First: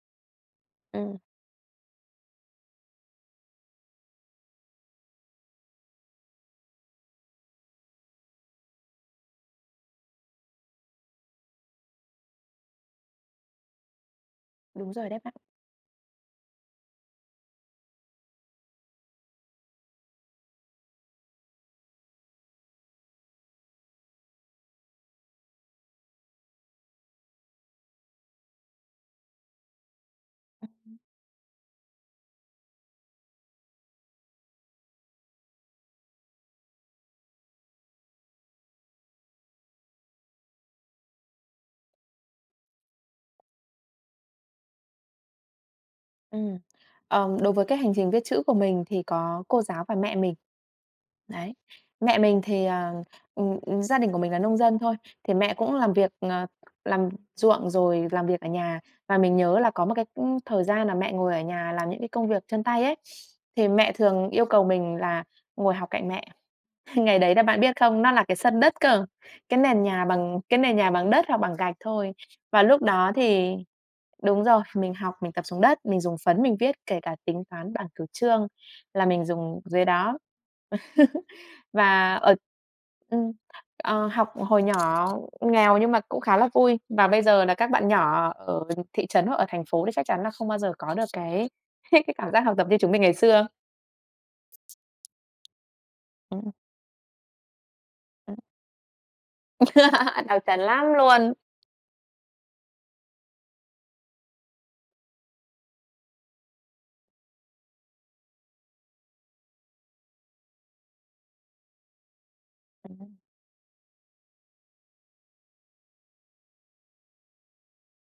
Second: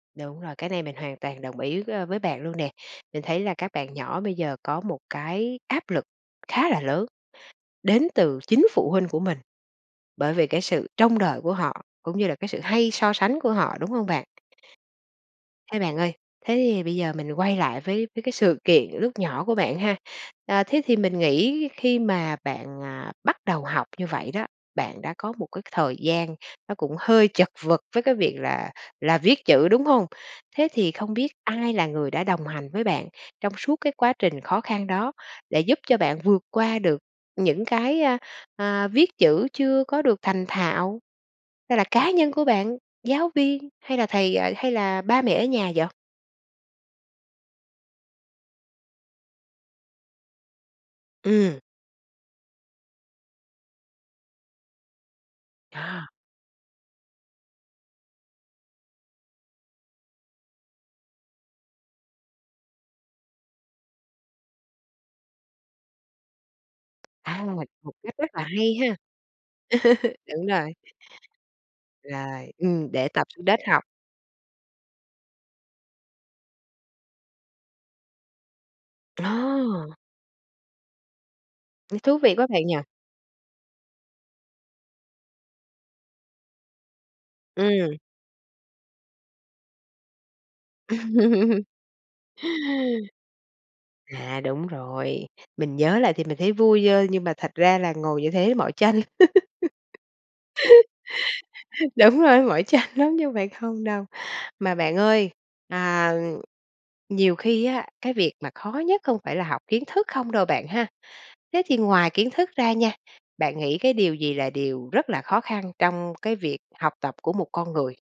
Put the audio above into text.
Đúng rồi, cái này mình Ừm. hoàn toàn đồng ý, ơ, với bạn luôn nè. Mình thấy là các bạn nhỏ bây giờ có một cái áp lực khá là lớn đến từ chính phụ huynh của mình, bởi vì cái sự trông đợi của họ, cũng như là cái sự hay so sánh của họ, đúng hông bạn? Đúng rồi đấy bạn. Thế bạn ơi, thế thì bây giờ mình quay lại với với cái sự kiện lúc nhỏ của bạn ha. À, thế thì mình nghĩ khi mà bạn, à, bắt đầu học như vậy đó, bạn đã có một cái thời gian nó cũng hơi chật vật với cái việc là là viết chữ, đúng hông? Thế Ừm thì hưm. không biết ai là người đã đồng hành với bạn trong suốt cái quá trình khó khăn đó để giúp cho bạn vượt qua được những cái, a, à, viết chữ chưa có được thành thạo? Hay là cá nhân của bạn, giáo viên, hay là thầy à, hay là ba mẹ ở nhà vậy? Ừm, ờm, đối với cái hành trình viết chữ của mình thì có cô giáo và mẹ mình. Đấy. Ừm. Mẹ mình thì, à ừm, ừm, gia đình của mình là nông dân thôi, thì mẹ cũng làm việc, À. ờ, làm ruộng rồi làm việc ở nhà, và mình nhớ là có một cái, ưm, thời gian là mẹ ngồi ở nhà làm những cái công việc chân tay ấy, thì mẹ thường yêu cầu mình là ngồi học cạnh mẹ. Ngày đấy là À. bạn biết Một không, nó cách là rất cái là sân hay đất nha! cơ, cái nền nhà bằng Đúng cái rồi. nền nhà bằng đất hoặc bằng gạch thôi. Rồi, Và lúc ừm, để đó tập xuống thì đất học. đúng rồi, mình học, mình tập xuống đất, mình dùng phấn mình viết kể cả tính toán, bảng cửu chương là mình dùng dưới Ờ! đó. Ừm. Và Thú vị ở quá bạn nhỉ? ừm, ờ, học hồi nhỏ nghèo nhưng mà cũng khá là vui, và bây giờ là các bạn Ừm. nhỏ ở thị trấn hoặc ở thành phố thì chắc chắn là không bao giờ có được cái cái cảm giác học tập như chúng mình ngày xưa. À, đúng rồi, mình nhớ lại thì mình thấy Ừm. vui, ơ, nhưng mà thật ra là ngồi như Ừm. thế mỏi chân. Đọc trần lắm luôn. Đúng rồi đấy, mỏi chân lắm chứ không phải không đâu. Mà bạn ơi, à, nhiều khi á, cái việc mà khó nhất không phải là học kiến thức không đâu bạn ha, thế thì ngoài kiến thức ra nha, Ừm. bạn nghĩ cái điều gì là điều rất là khó khăn trong cái việc học tập của một con người?